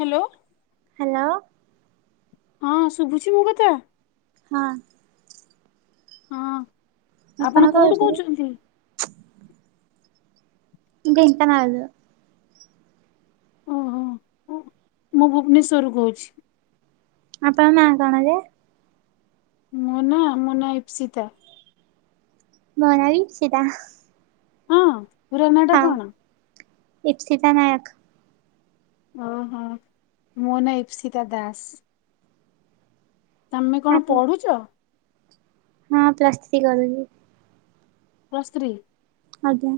Hello. Hello. ହଁ ଶୁଭୁଛି ମୋ କଥା। ହଁ। ହଁ, ଆପଣ କୋଉଠୁ କହୁଛନ୍ତି? ଢେଙ୍କାନାଳରୁ। ଓହୋ! ମୁଁ ଭୁବନେଶ୍ୱରରୁ କହୁଛି। ଆପଣ ନାଁ କଣ ଯେ? ମୋ ନାଁ ମୋ ନାଁ ଇପ୍ସିତା। ମୋ ନାଁ ବି ଇପ୍ସିତା। ହଁ, ପୁରା ନା ଟା ହଁ କଣ? ଇପ୍ସିତା ନାୟକ। ଓହୋ! ମୋ ନାଁ ଇପ୍ସିତା ଦାସ। ତମେ କଣ ଆପଣ ପଢୁଛ? ହଁ ପ୍ଲସ୍ ଥ୍ରୀ କରୁଛି। Plus three? ଆଜ୍ଞା।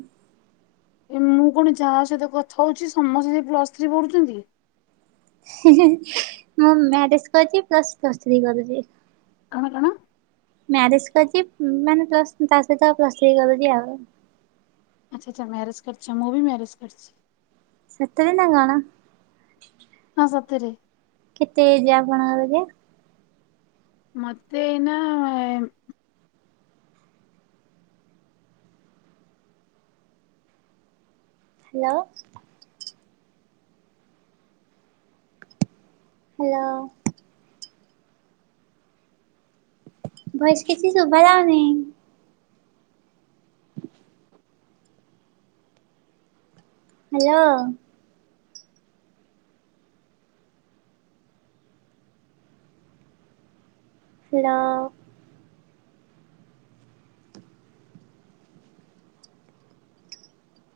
ଏ ମୁଁ କଣ ଯାହା ସହିତ କଥା ହଉଛି ସମସ୍ତେ ସେ ପ୍ଲସ୍ ଥ୍ରୀ ପଢ଼ୁଛନ୍ତି। ମୁଁ ମ୍ୟାରେଜ କରିଛି ପ୍ଲସ୍ ଥ୍ରୀ କରୁଛି। କଣ କଣ? ମ୍ୟାରେଜ କରିଛି ମାନେ ପ୍ଲସ୍ ତା ସହିତ ପ୍ଲସ୍ ଥ୍ରୀ କରୁଛି ଆଉ। ଆଚ୍ଛା ଆଚ୍ଛା ମାରେଜ କରିଛି, ମୁଁ ବି ମ୍ୟାରେଜ କରିଛି। ସତରେ ନା କଣ? ହଁ ସତରେ। କେତେ ଏଯ ଆପଣଙ୍କର ଯେ? ମତେ ଏଇ ନା ହ୍ୟାଲୋ। ହ୍ୟାଲୋ। ଭଏସ କିଛି ଶୁଭା ଯାଉନି। ହ୍ୟାଲୋ। ହେଲୋ।